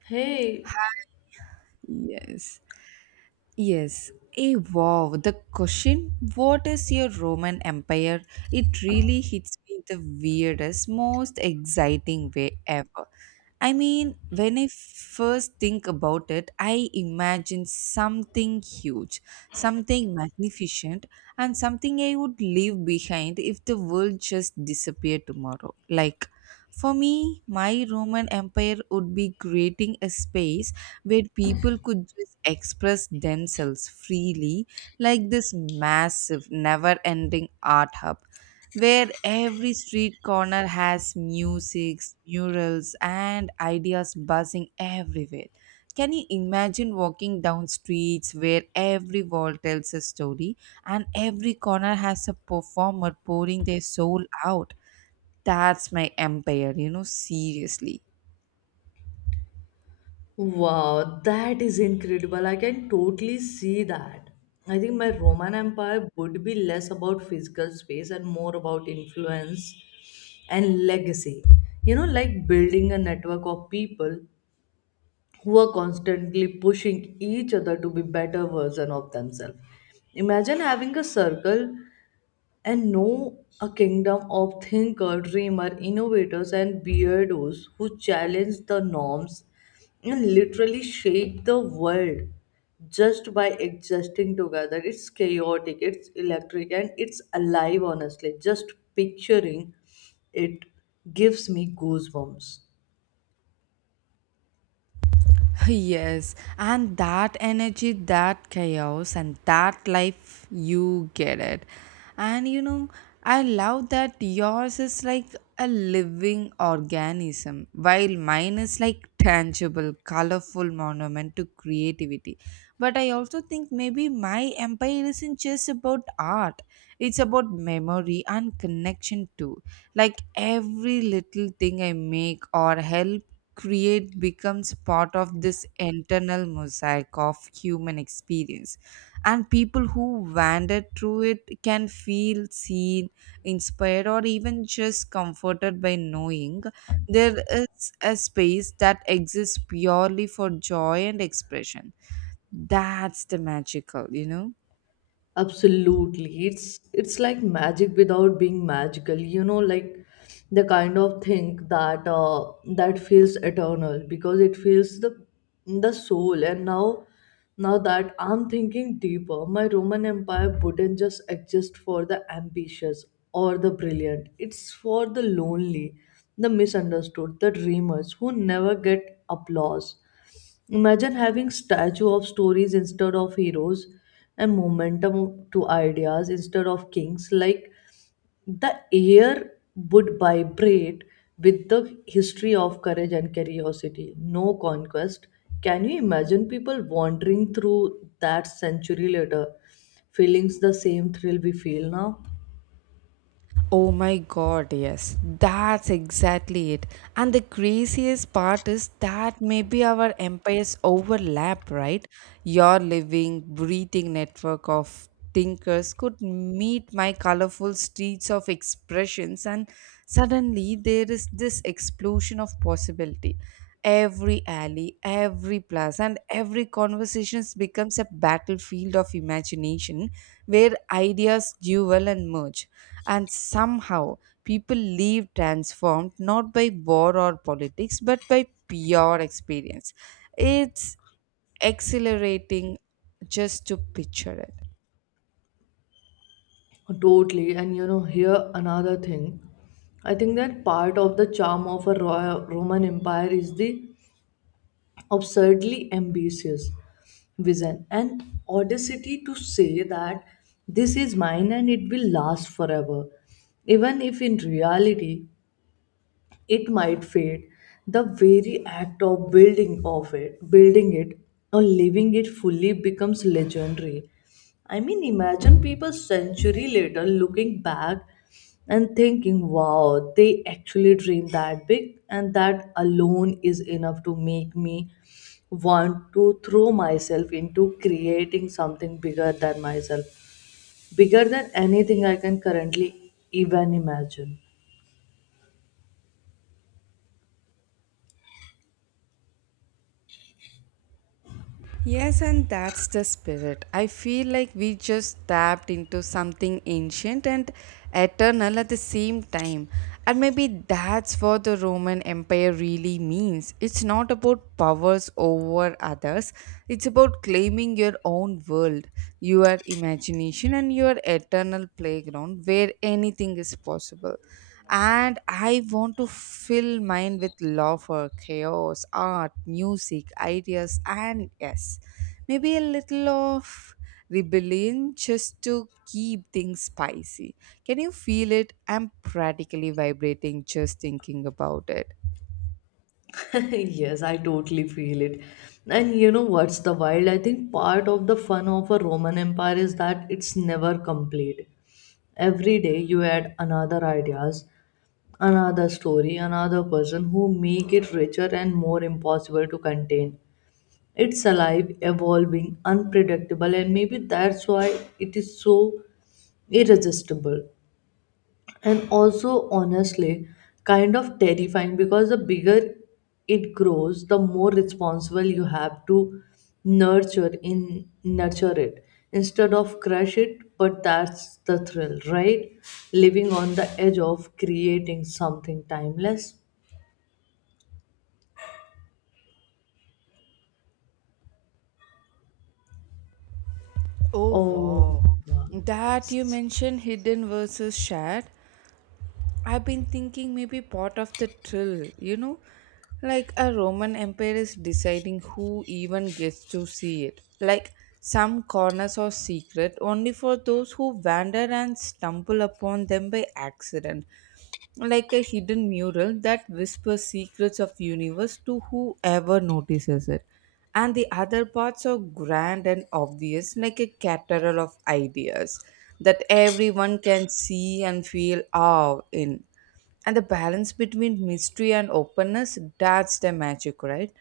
Hey, Yes. Yes. Hey, wow. The question, what is your Roman Empire? It really hits me the weirdest, most exciting way ever. I mean, when I first think about it, I imagine something huge, something magnificent, and something I would leave behind if the world just disappeared tomorrow. Like, for me, my Roman Empire would be creating a space where people could just express themselves freely, like this massive, never ending art hub where every street corner has music, murals, and ideas buzzing everywhere. Can you imagine walking down streets where every wall tells a story and every corner has a performer pouring their soul out? That's my empire, seriously. wow, that is incredible. I can totally see that. I think my Roman Empire would be less about physical space and more about influence and legacy. You know, like building a network of people who are constantly pushing each other to be better version of themselves. Imagine having a circle and know a kingdom of thinker, dreamer, innovators, and beardos who challenge the norms and literally shake the world just by existing together. It's chaotic, it's electric, and it's alive, honestly. Just picturing it gives me goosebumps. Yes, and that energy, that chaos, and that life, you get it. And you know, I love that yours is like a living organism, while mine is like tangible, colorful monument to creativity. But I also think maybe my empire isn't just about art, it's about memory and connection too, like every little thing I make or help create becomes part of this internal mosaic of human experience, and people who wander through it can feel seen, inspired, or even just comforted by knowing there is a space that exists purely for joy and expression. That's the magical. Absolutely. It's like magic without being magical. You know, like the kind of thing that that feels eternal because it feels the soul. And now that I'm thinking deeper, my Roman Empire wouldn't just exist for the ambitious or the brilliant. It's for the lonely, the misunderstood, the dreamers who never get applause. Imagine having statue of stories instead of heroes and momentum to ideas instead of kings. Like the air would vibrate with the history of courage and curiosity. No conquest. Can you imagine people wandering through that century later, feeling the same thrill we feel now? Oh my god, yes, that's exactly it. And the craziest part is that maybe our empires overlap, right? Your living, breathing network of thinkers could meet my colorful streets of expressions, and suddenly there is this explosion of possibility. Every alley, every plaza, and every conversations becomes a battlefield of imagination where ideas duel and merge. And somehow people leave transformed not by war or politics but by pure experience. It's exhilarating just to picture it. Totally. And you know, here another thing. I think that part of the charm of a Roman Empire is the absurdly ambitious vision and audacity to say that this is mine and it will last forever, even if in reality it might fade. The very act of building it or living it fully becomes legendary. I mean, imagine people century later looking back and thinking, wow, they actually dreamed that big, and that alone is enough to make me want to throw myself into creating something bigger than myself, bigger than anything I can currently even imagine. Yes, and that's the spirit. I feel like we just tapped into something ancient and eternal at the same time. And maybe that's what the Roman Empire really means. It's not about powers over others, it's about claiming your own world, your imagination, and your eternal playground where anything is possible. And I want to fill mine with love for chaos, art, music, ideas, and yes, maybe a little of rebellion just to keep things spicy. Can you feel it? I'm practically vibrating just thinking about it. Yes, I totally feel it. And you know what's the wild? I think part of the fun of a Roman Empire is that it's never complete. Every day you add another ideas, another story, another person who make it richer and more impossible to contain. It's alive, evolving, unpredictable, and maybe that's why it is so irresistible, and also honestly kind of terrifying, because the bigger it grows the more responsible you have to nurture it instead of crush it. But that's the thrill, right? Living on the edge of creating something timeless. Oh Oh wow, God. that you Yes. mentioned hidden versus shared. I've been thinking maybe part of the thrill, like a Roman Empire is deciding who even gets to see it. Like some corners are secret only for those who wander and stumble upon them by accident, like a hidden mural that whispers secrets of universe to whoever notices it. And the other parts are grand and obvious, like a cathedral of ideas that everyone can see and feel awe in. And the balance between mystery and openness, that's the magic, right?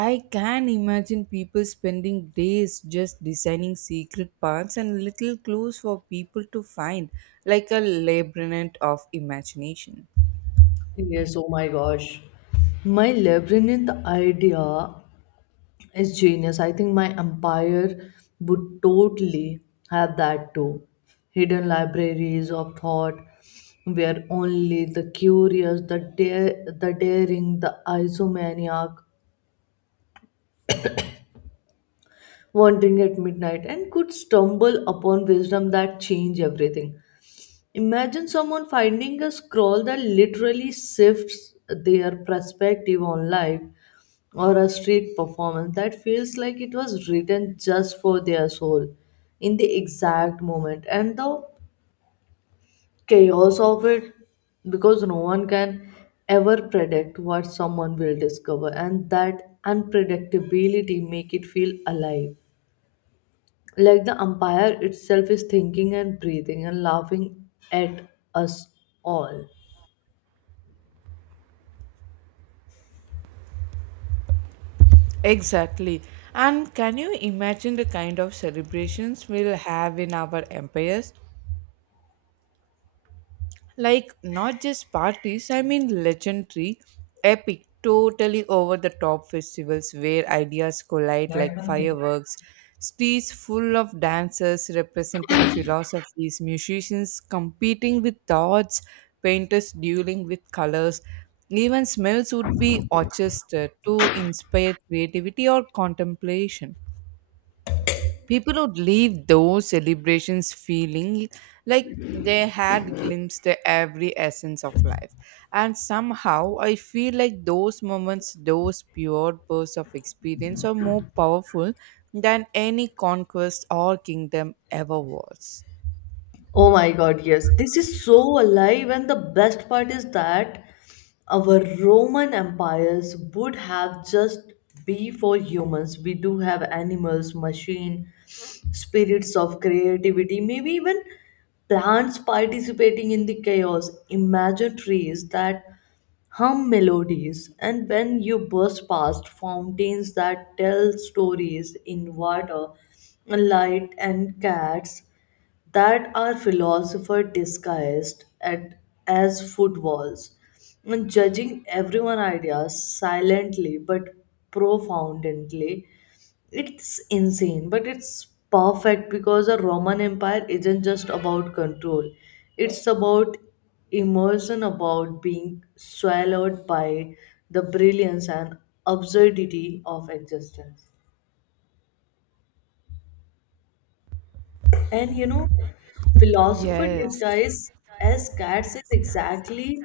I can imagine people spending days just designing secret paths and little clues for people to find, like a labyrinth of imagination. Yes, oh my gosh. My labyrinth idea is genius. I think my empire would totally have that too. Hidden libraries of thought where only the curious, the daring, the isomaniac wandering at midnight and could stumble upon wisdom that change everything. Imagine someone finding a scroll that literally shifts their perspective on life, or a street performance that feels like it was written just for their soul in the exact moment. And the chaos of it, because no one can ever predict what someone will discover, and that unpredictability make it feel alive, like the umpire itself is thinking and breathing and laughing at us all. Exactly. And can you imagine the kind of celebrations we'll have in our empires? Like not just parties, I mean legendary, epic, totally over the top festivals where ideas collide like fireworks, streets full of dancers representing philosophies, musicians competing with thoughts, painters dueling with colors, even smells would be orchestrated to inspire creativity or contemplation. People would leave those celebrations feeling like they had glimpsed every essence of life. And somehow I feel like those moments, those pure bursts of experience are more powerful than any conquest or kingdom ever was. Oh my God, yes. This is so alive, and the best part is that our Roman empires would have just be for humans. We do have animals, machine, spirits of creativity, maybe even plants participating in the chaos. Imagine trees that hum melodies, and when you burst past fountains that tell stories in water, light, and cats that are philosopher disguised as footballs, and judging everyone ideas silently but profoundly. It's insane, but it's perfect, because a Roman empire isn't just about control, it's about immersion, about being swallowed by the brilliance and absurdity of existence. And you know, philosopher Yes. disguised as cats is exactly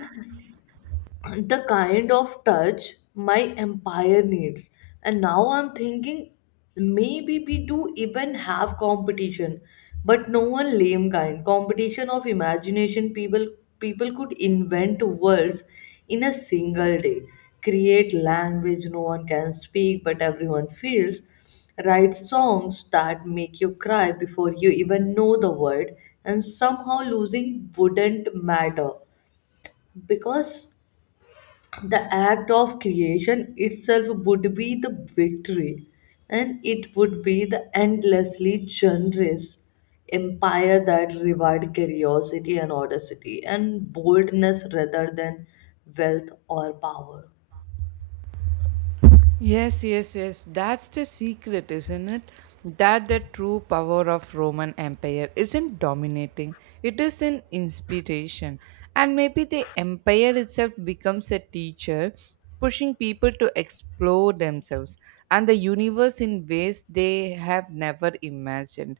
the kind of touch my empire needs. And now I'm thinking maybe we do even have competition, but no one lame kind. Competition of imagination. People could invent words in a single day, create language no one can speak but everyone feels, write songs that make you cry before you even know the word, and somehow losing wouldn't matter because the act of creation itself would be the victory. And it would be the endlessly generous empire that reward curiosity and audacity and boldness rather than wealth or power. Yes, yes, yes. That's the secret, isn't it? That the true power of Roman Empire isn't dominating. It is an inspiration. And maybe the empire itself becomes a teacher, pushing people to explore themselves and the universe in ways they have never imagined.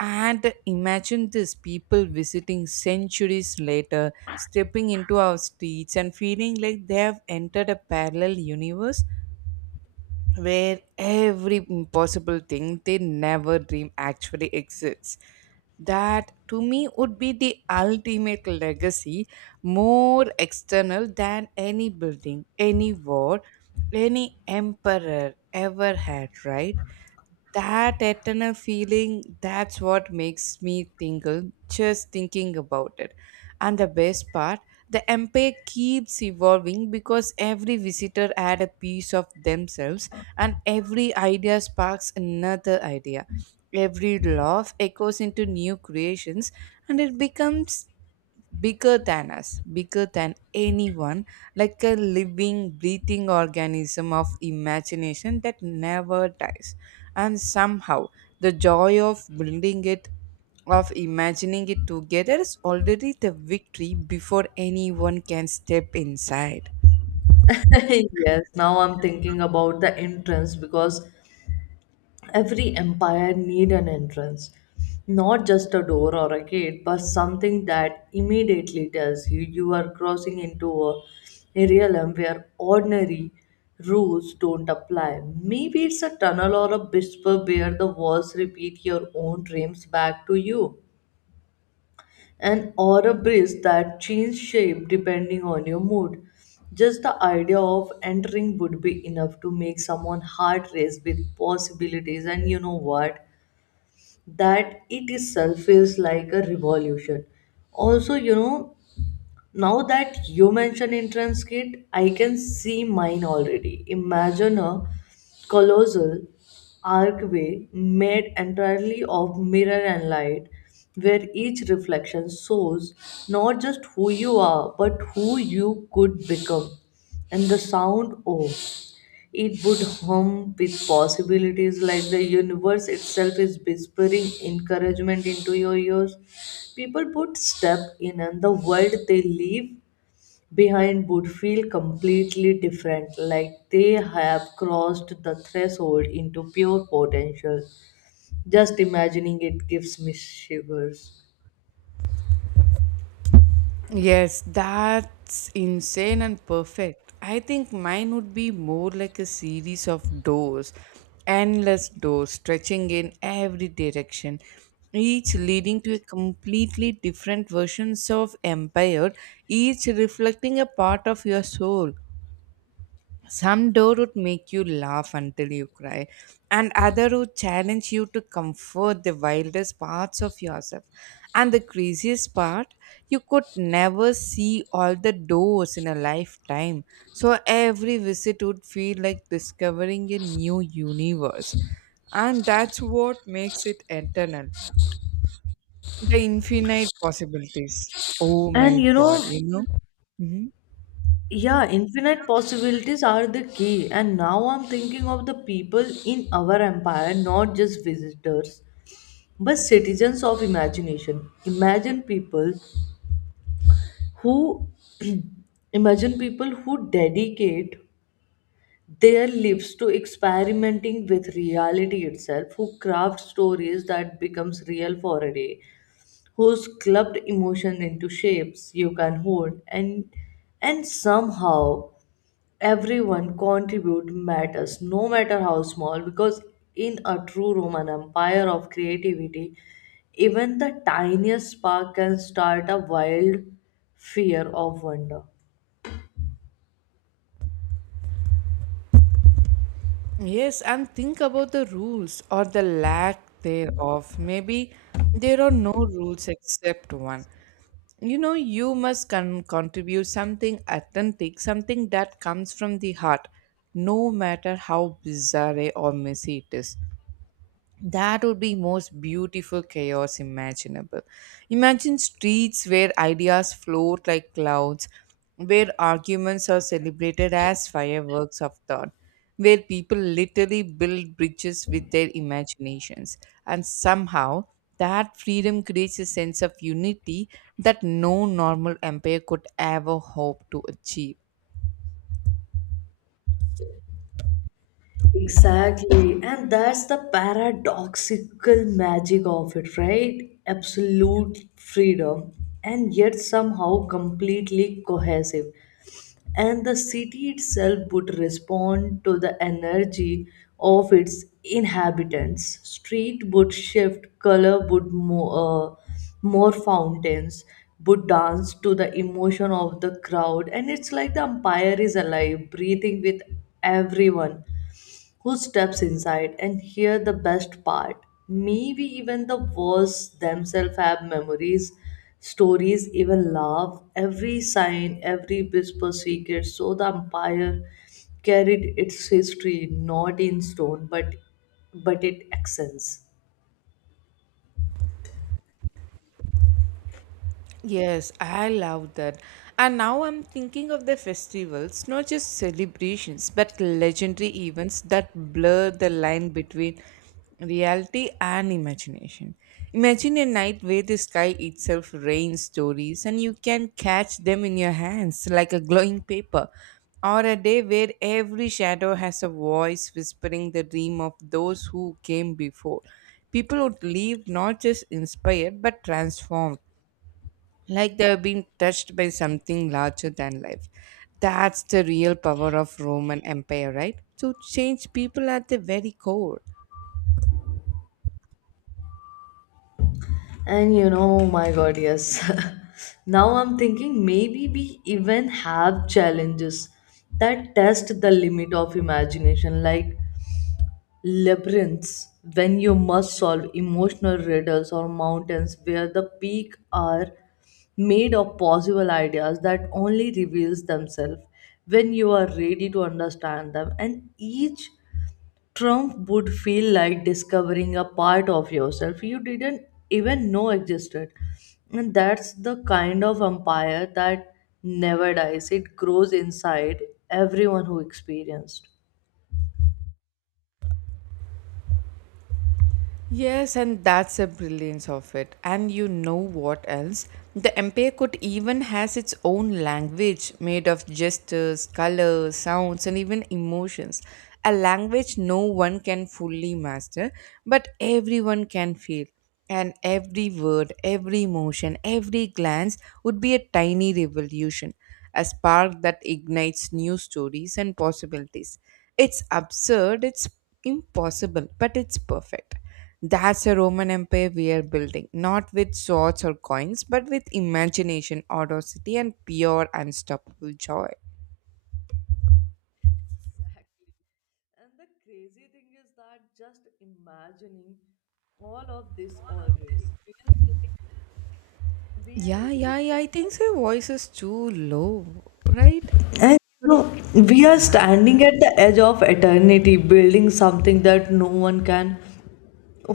And imagine this people visiting centuries later, stepping into our streets and feeling like they have entered a parallel universe where every impossible thing they never dream actually exists. That to me would be the ultimate legacy, more external than any building, any war, any emperor ever had, right? That eternal feeling, that's what makes me tingle just thinking about it. And the best part, the empire keeps evolving because every visitor adds a piece of themselves, and every idea sparks another idea, every laugh echoes into new creations, and it becomes bigger than us, bigger than anyone, like a living, breathing organism of imagination that never dies. And somehow, the joy of building it, of imagining it together, is already the victory before anyone can step inside. Yes, now I'm thinking about the entrance, because every empire need an entrance. Not just a door or a gate, but something that immediately tells you you are crossing into a realm where ordinary rules don't apply. Maybe it's a tunnel or a whisper where the walls repeat your own dreams back to you, and or a breeze that changes shape depending on your mood. Just the idea of entering would be enough to make someone heart race with possibilities, and you know what, that it itself feels like a revolution. Also, you know, now that you mention entrance kit, I can see mine already. Imagine a colossal archway made entirely of mirror and light, where each reflection shows not just who you are, but who you could become. And the sound, oh, it would hum with possibilities, like the universe itself is whispering encouragement into your ears. People would step in, and the world they leave behind would feel completely different, like they have crossed the threshold into pure potential. Just imagining it gives me shivers. Yes, that's insane and perfect. I think mine would be more like a series of doors, endless doors stretching in every direction, each leading to a completely different versions of empire, each reflecting a part of your soul. Some door would make you laugh until you cry, and other would challenge you to comfort the wildest parts of yourself. And the craziest part, you could never see all the doors in a lifetime. So every visit would feel like discovering a new universe. And that's what makes it eternal. The infinite possibilities. Oh my And you god, know, you know? Mhm. yeah, infinite possibilities are the key. And now I'm thinking of the people in our empire, not just visitors, but citizens of imagination. Imagine people who Imagine people who dedicate their lives to experimenting with reality itself, who craft stories that becomes real for a day, who's clubbed emotion into shapes you can hold. And somehow everyone contribute matters, no matter how small, because in a true Roman empire of creativity, even the tiniest spark can start a wild fear of wonder. Yes, and think about the rules or the lack thereof. Maybe there are no rules except one. You know, you must contribute something authentic, something that comes from the heart, no matter how bizarre or messy it is. That would be most beautiful chaos imaginable. Imagine streets where ideas float like clouds, where arguments are celebrated as fireworks of thought, where people literally build bridges with their imaginations, and somehow that freedom creates a sense of unity that no normal empire could ever hope to achieve. Exactly, and that's the paradoxical magic of it, right? Absolute freedom, and yet somehow completely cohesive. And the city itself would respond to the energy of its inhabitants. Street would shift, color would more, fountains would dance to the emotion of the crowd, and it's like the empire is alive, breathing with everyone who steps inside. And hear the best part: maybe even the worst themselves have memories, stories, even love. Every sign, every whisper secret, so the empire carried its history not in stone, but it accents. Yes, I love that. And now I'm thinking of the festivals, not just celebrations, but legendary events that blur the line between reality and imagination. Imagine a night where the sky itself rains stories and you can catch them in your hands like a glowing paper. Or a day where every shadow has a voice whispering the dream of those who came before. People would leave not just inspired but transformed, like they have been touched by something larger than life. That's the real power of Roman Empire, right? To change people at the very core. And you know, oh my God, yes. Now I'm thinking maybe we even have challenges that test the limit of imagination. Like labyrinths when you must solve emotional riddles, or mountains where the peak are made of possible ideas that only reveals themselves when you are ready to understand them. And each trump would feel like discovering a part of yourself you didn't even know existed. And that's the kind of empire that never dies, it grows inside everyone who experienced. Yes, and that's the brilliance of it. And you know what else? The empire could even has its own language made of gestures, colors, sounds, and even emotions. A language no one can fully master, but everyone can feel. And every word, every motion, every glance would be a tiny revolution, a spark that ignites new stories and possibilities. It's absurd, it's impossible, but it's perfect. That's a Roman Empire we are building, not with swords or coins, but with imagination, audacity, and pure, unstoppable joy. And the crazy thing is that just imagining all of this already feels like we are Yeah, living yeah, yeah. it. I think her voice is too low, right? And you What do you- know, we are Yeah. standing at the edge of eternity, building something that no one can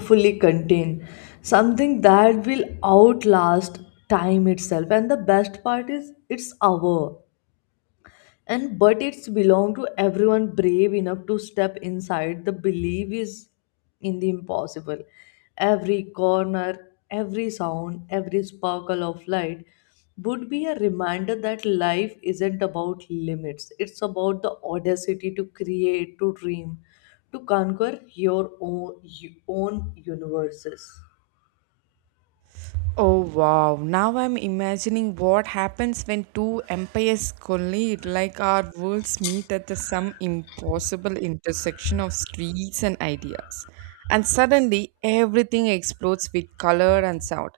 fully contain, something that will outlast time itself. And the best part is, it's our. And but it's belong to everyone brave enough to step inside. The belief is in the impossible. Every corner, every sound, every sparkle of light would be a reminder that life isn't about limits, it's about the audacity to create, to dream, to conquer your own universes. Oh wow, now I'm imagining what happens when two empires collide, like our worlds meet at the some impossible intersection of streets and ideas. And suddenly everything explodes with color and sound.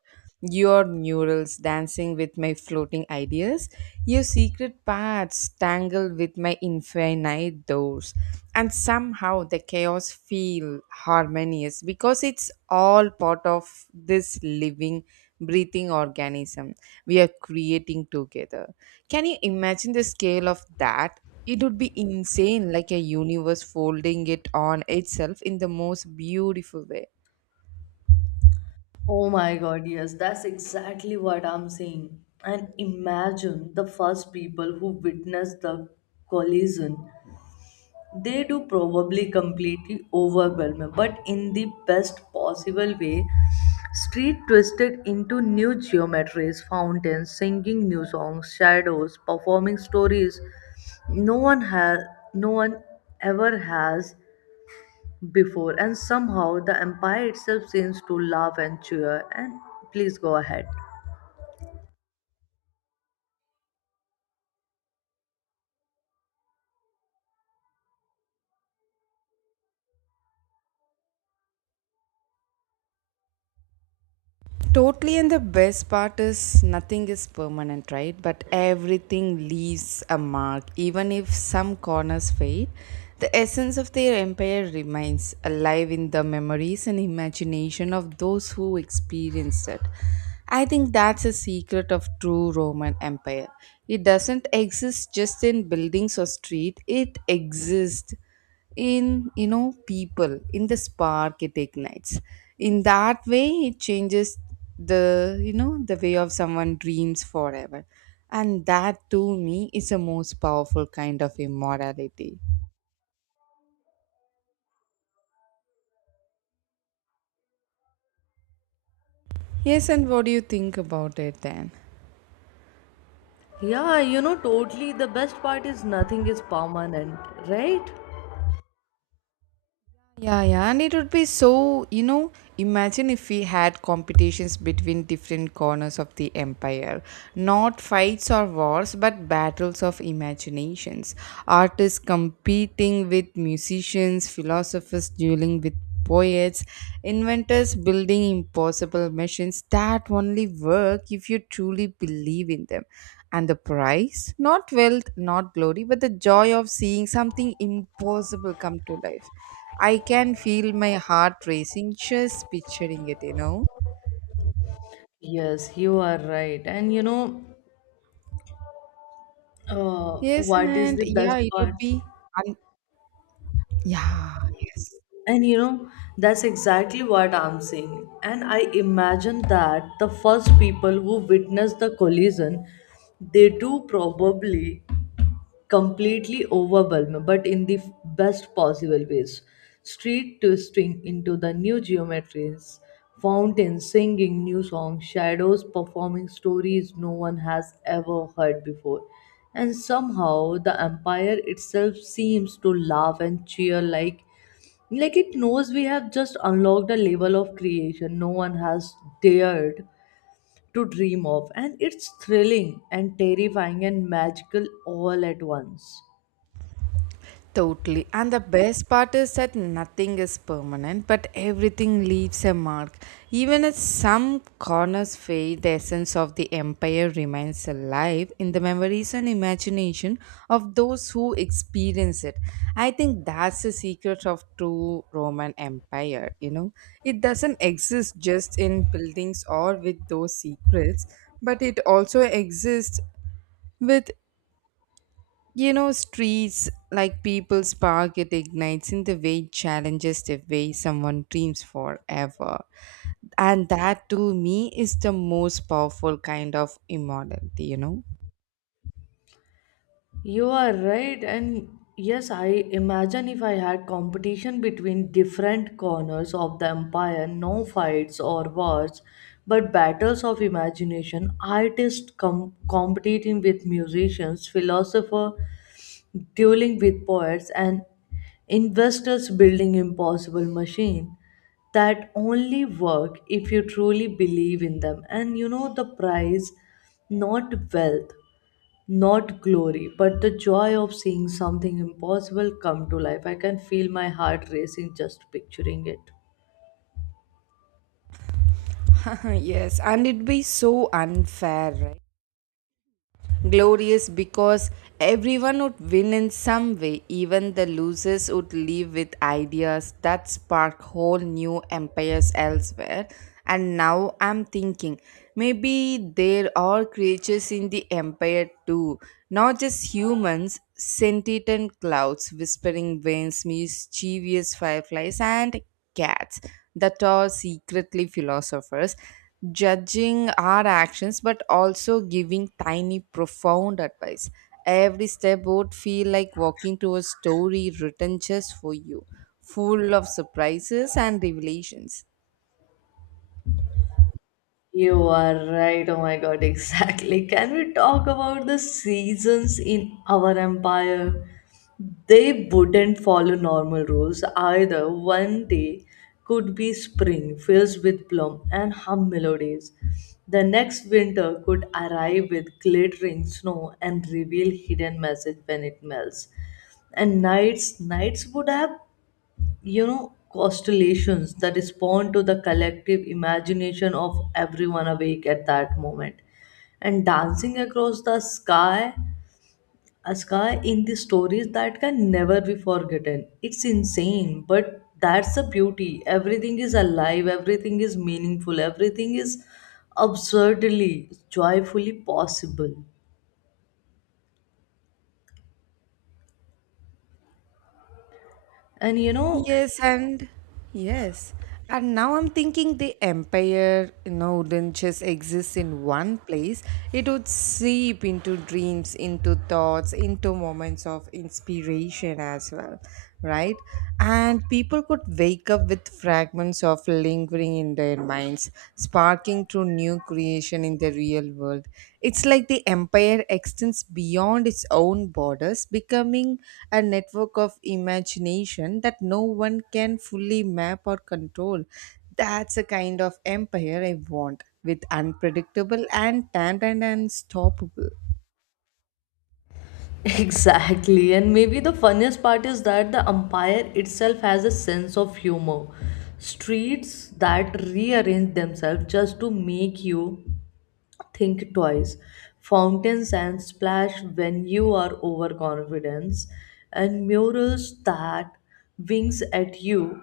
Your murals dancing with my floating ideas, your secret paths tangled with world with my infinite doors. And somehow the chaos feel harmonious because it's all part of this living, breathing organism we are creating together. Can you imagine the scale of that? It would be insane, like a universe folding it on itself in the most beautiful way. Oh my God, yes, that's exactly what I'm saying. And imagine the first people who witness the collision. They do probably completely overwhelmed, but in the best possible way. Street twisted into new geometries, fountains singing new songs, shadows performing stories. No one has, no one ever has before, and somehow the empire itself seems to laugh and cheer. And please go ahead. Totally, and the best part is nothing is permanent, right? But everything leaves a mark. Even if some corners fade, the essence of their empire remains alive in the memories and imagination of those who experienced it. I think that's a secret of true Roman Empire. It doesn't exist just in buildings or street, it exists in, you know, people, in the spark it ignites, in that way it changes the, you know, the way of someone dreams forever. And that to me is the most powerful kind of immortality. Yes, and what do you think about it then? Yeah, you know, totally. The best part is nothing is permanent, right? Yeah, yeah, and it would be so, you know, imagine if we had competitions between different corners of the empire. Not fights or wars, but battles of imaginations. Artists competing with musicians, philosophers dueling with poets, inventors building impossible machines that only work if you truly believe in them. And the prize? Not wealth, not glory, but the joy of seeing something impossible come to life. I can feel my heart racing just picturing it, you know? Yes, you are right. And you know, Yes, what is and the yeah, best it part? would be. Un- yeah, yes. And you know, that's exactly what I'm saying. And I imagine that the first people who witnessed the collision, they do probably completely overwhelmed, but in the best possible ways. Street twisting into the new geometries, fountains singing new songs, shadows performing stories no one has ever heard before. And somehow the empire itself seems to laugh and cheer, like it knows we have just unlocked a level of creation no one has dared to dream of. And it's thrilling and terrifying and magical all at once. Totally. And the best part is that nothing is permanent, but everything leaves a mark. Even if some corners fade, the essence of the empire remains alive in the memories and imagination of those who experience it. I think that's the secret of true Roman Empire, you know. It doesn't exist just in buildings or with those secrets, but it also exists with, you know, streets like people's park, it ignites in the way it challenges the way someone dreams forever. And that to me is the most powerful kind of immortality, you know? You are right, and yes, I imagine if I had competition between different corners of the empire, no fights or wars, but battles of imagination. Artists competing with musicians, philosophers dueling with poets, and investors building impossible machine that only work if you truly believe in them. And you know, the prize: not wealth, not glory, but the joy of seeing something impossible come to life. I can feel my heart racing just picturing it. Yes, and it'd be so unfair, right? Glorious, because everyone would win in some way. Even the losers would leave with ideas that spark whole new empires elsewhere. And now I'm thinking maybe there are creatures in the empire too, not just humans, sentient and clouds, whispering winds, mischievous fireflies, and cats that are secretly philosophers judging our actions but also giving tiny profound advice. Every step would feel like walking through a story written just for you, full of surprises and revelations. You are right. Oh my god, exactly. Can we talk about the seasons in our empire? They wouldn't follow normal rules either. One day could be spring, filled with plum and hum melodies. The next winter could arrive with glittering snow and reveal hidden message when it melts. And nights would have constellations that respond to the collective imagination of everyone awake at that moment, and dancing across the sky, a sky in the stories that can never be forgotten. It's insane, but that's the beauty: everything is alive, everything is meaningful, everything is absurdly, joyfully possible. And you know, Yes, and yes. And now I'm thinking the empire, you know, wouldn't just exist in one place. It would seep into dreams, into thoughts, into moments of inspiration as well, right? And people could wake up with fragments of lingering in their minds, sparking through new creation in the real world. It's like the empire extends beyond its own borders, becoming a network of imagination that no one can fully map or control. That's a kind of empire I want, with unpredictable and timed and unstoppable. exactly, and maybe the funniest part is that the umpire itself has a sense of humor. Streets that rearrange themselves just to make you think twice. Fountains and splash when you are overconfident, and murals that winks at you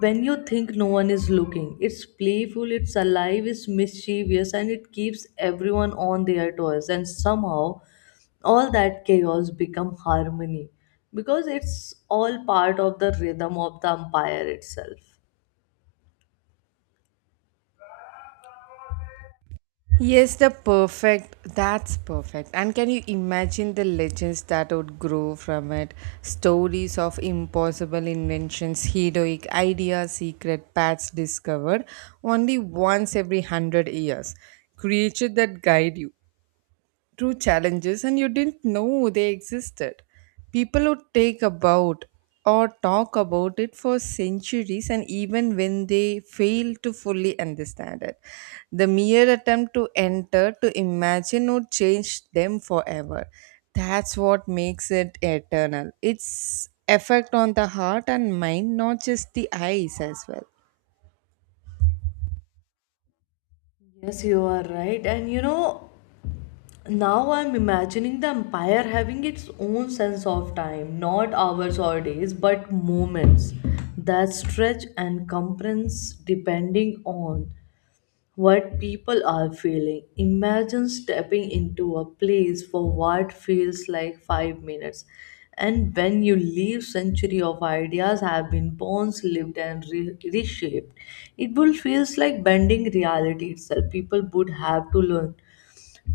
when you think no one is looking. It's playful, it's alive, it's mischievous, and it keeps everyone on their toes. And somehow, all that chaos become harmony because it's all part of the rhythm of the empire itself. Yes, the perfect. That's perfect. And can you imagine the legends that would grow from it? Stories of impossible inventions, heroic ideas, secret paths discovered only once every hundred years. Creatures that guide you true challenges and you didn't know they existed. People would take about or talk about it for centuries, and even when they fail to fully understand it, the mere attempt to enter, to imagine, would change them forever. That's what makes it eternal. Its effect on the heart and mind, not just the eyes, as well. Yes, you are right. And you know, now I'm imagining the empire having its own sense of time, not hours or days, but moments that stretch and compress depending on what people are feeling. Imagine stepping into a place for what feels like 5 minutes. And when you leave, century of ideas have been born, lived, and reshaped. It will feels like bending reality itself. People would have to learn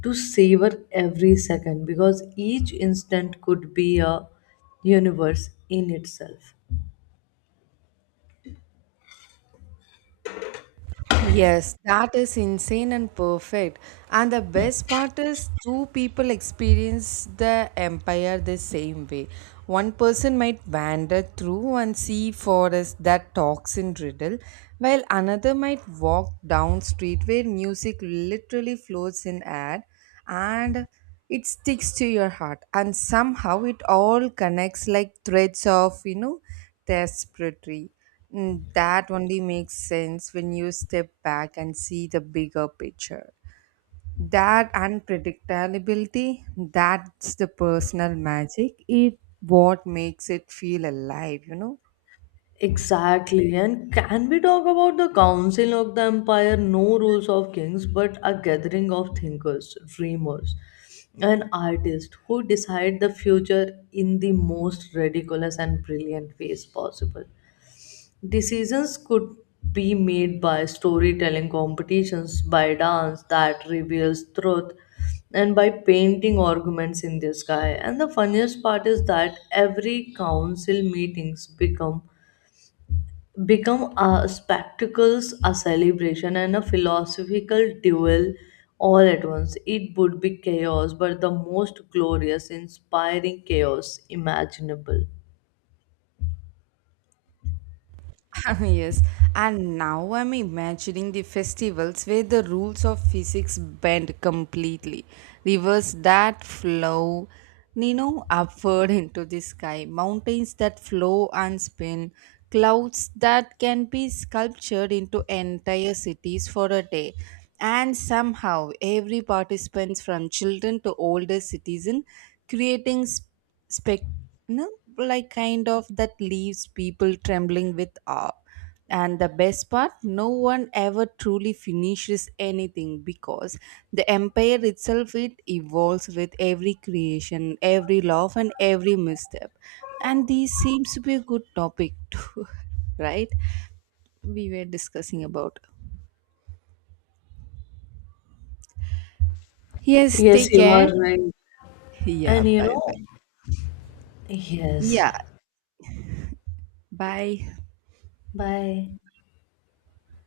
to savor every second, because each instant could be a universe in itself. Yes, that is insane and perfect. And the best part is, two people experience the empire the same way. One person might wander through and see forest that talks in riddle, while another might walk down street where music literally floats in air and it sticks to your heart. And somehow it all connects like threads of, you know, tapestry. Mm, that only makes sense when you step back and see the bigger picture. That unpredictability, that's the personal magic. It what makes it feel alive, you know? Exactly. And can we talk about the Council of the Empire? No rules of kings, but a gathering of thinkers, dreamers, and artists who decide the future in the most ridiculous and brilliant ways possible. Decisions could be made by storytelling competitions, by dance that reveals truth, and by painting arguments in the sky. And the funniest part is that every council meetings become a spectacles, a celebration, and a philosophical duel all at once. It would be chaos, but the most glorious, inspiring chaos imaginable. Yes, and now I'm imagining the festivals where the rules of physics bend completely, rivers that flow, you know, upward into the sky, mountains that flow and spin, clouds that can be sculptured into entire cities for a day. And somehow, every participant from children to older citizen creating spec no, like kind of that leaves people trembling with awe. And the best part, no one ever truly finishes anything because the empire itself, it evolves with every creation, every love, and every misstep. And this seems to be a good topic too. Right, we were discussing about. Yes, Yes, take you are care. right. Yeah, And you bye bye. know, yes. Yeah, bye. Bye.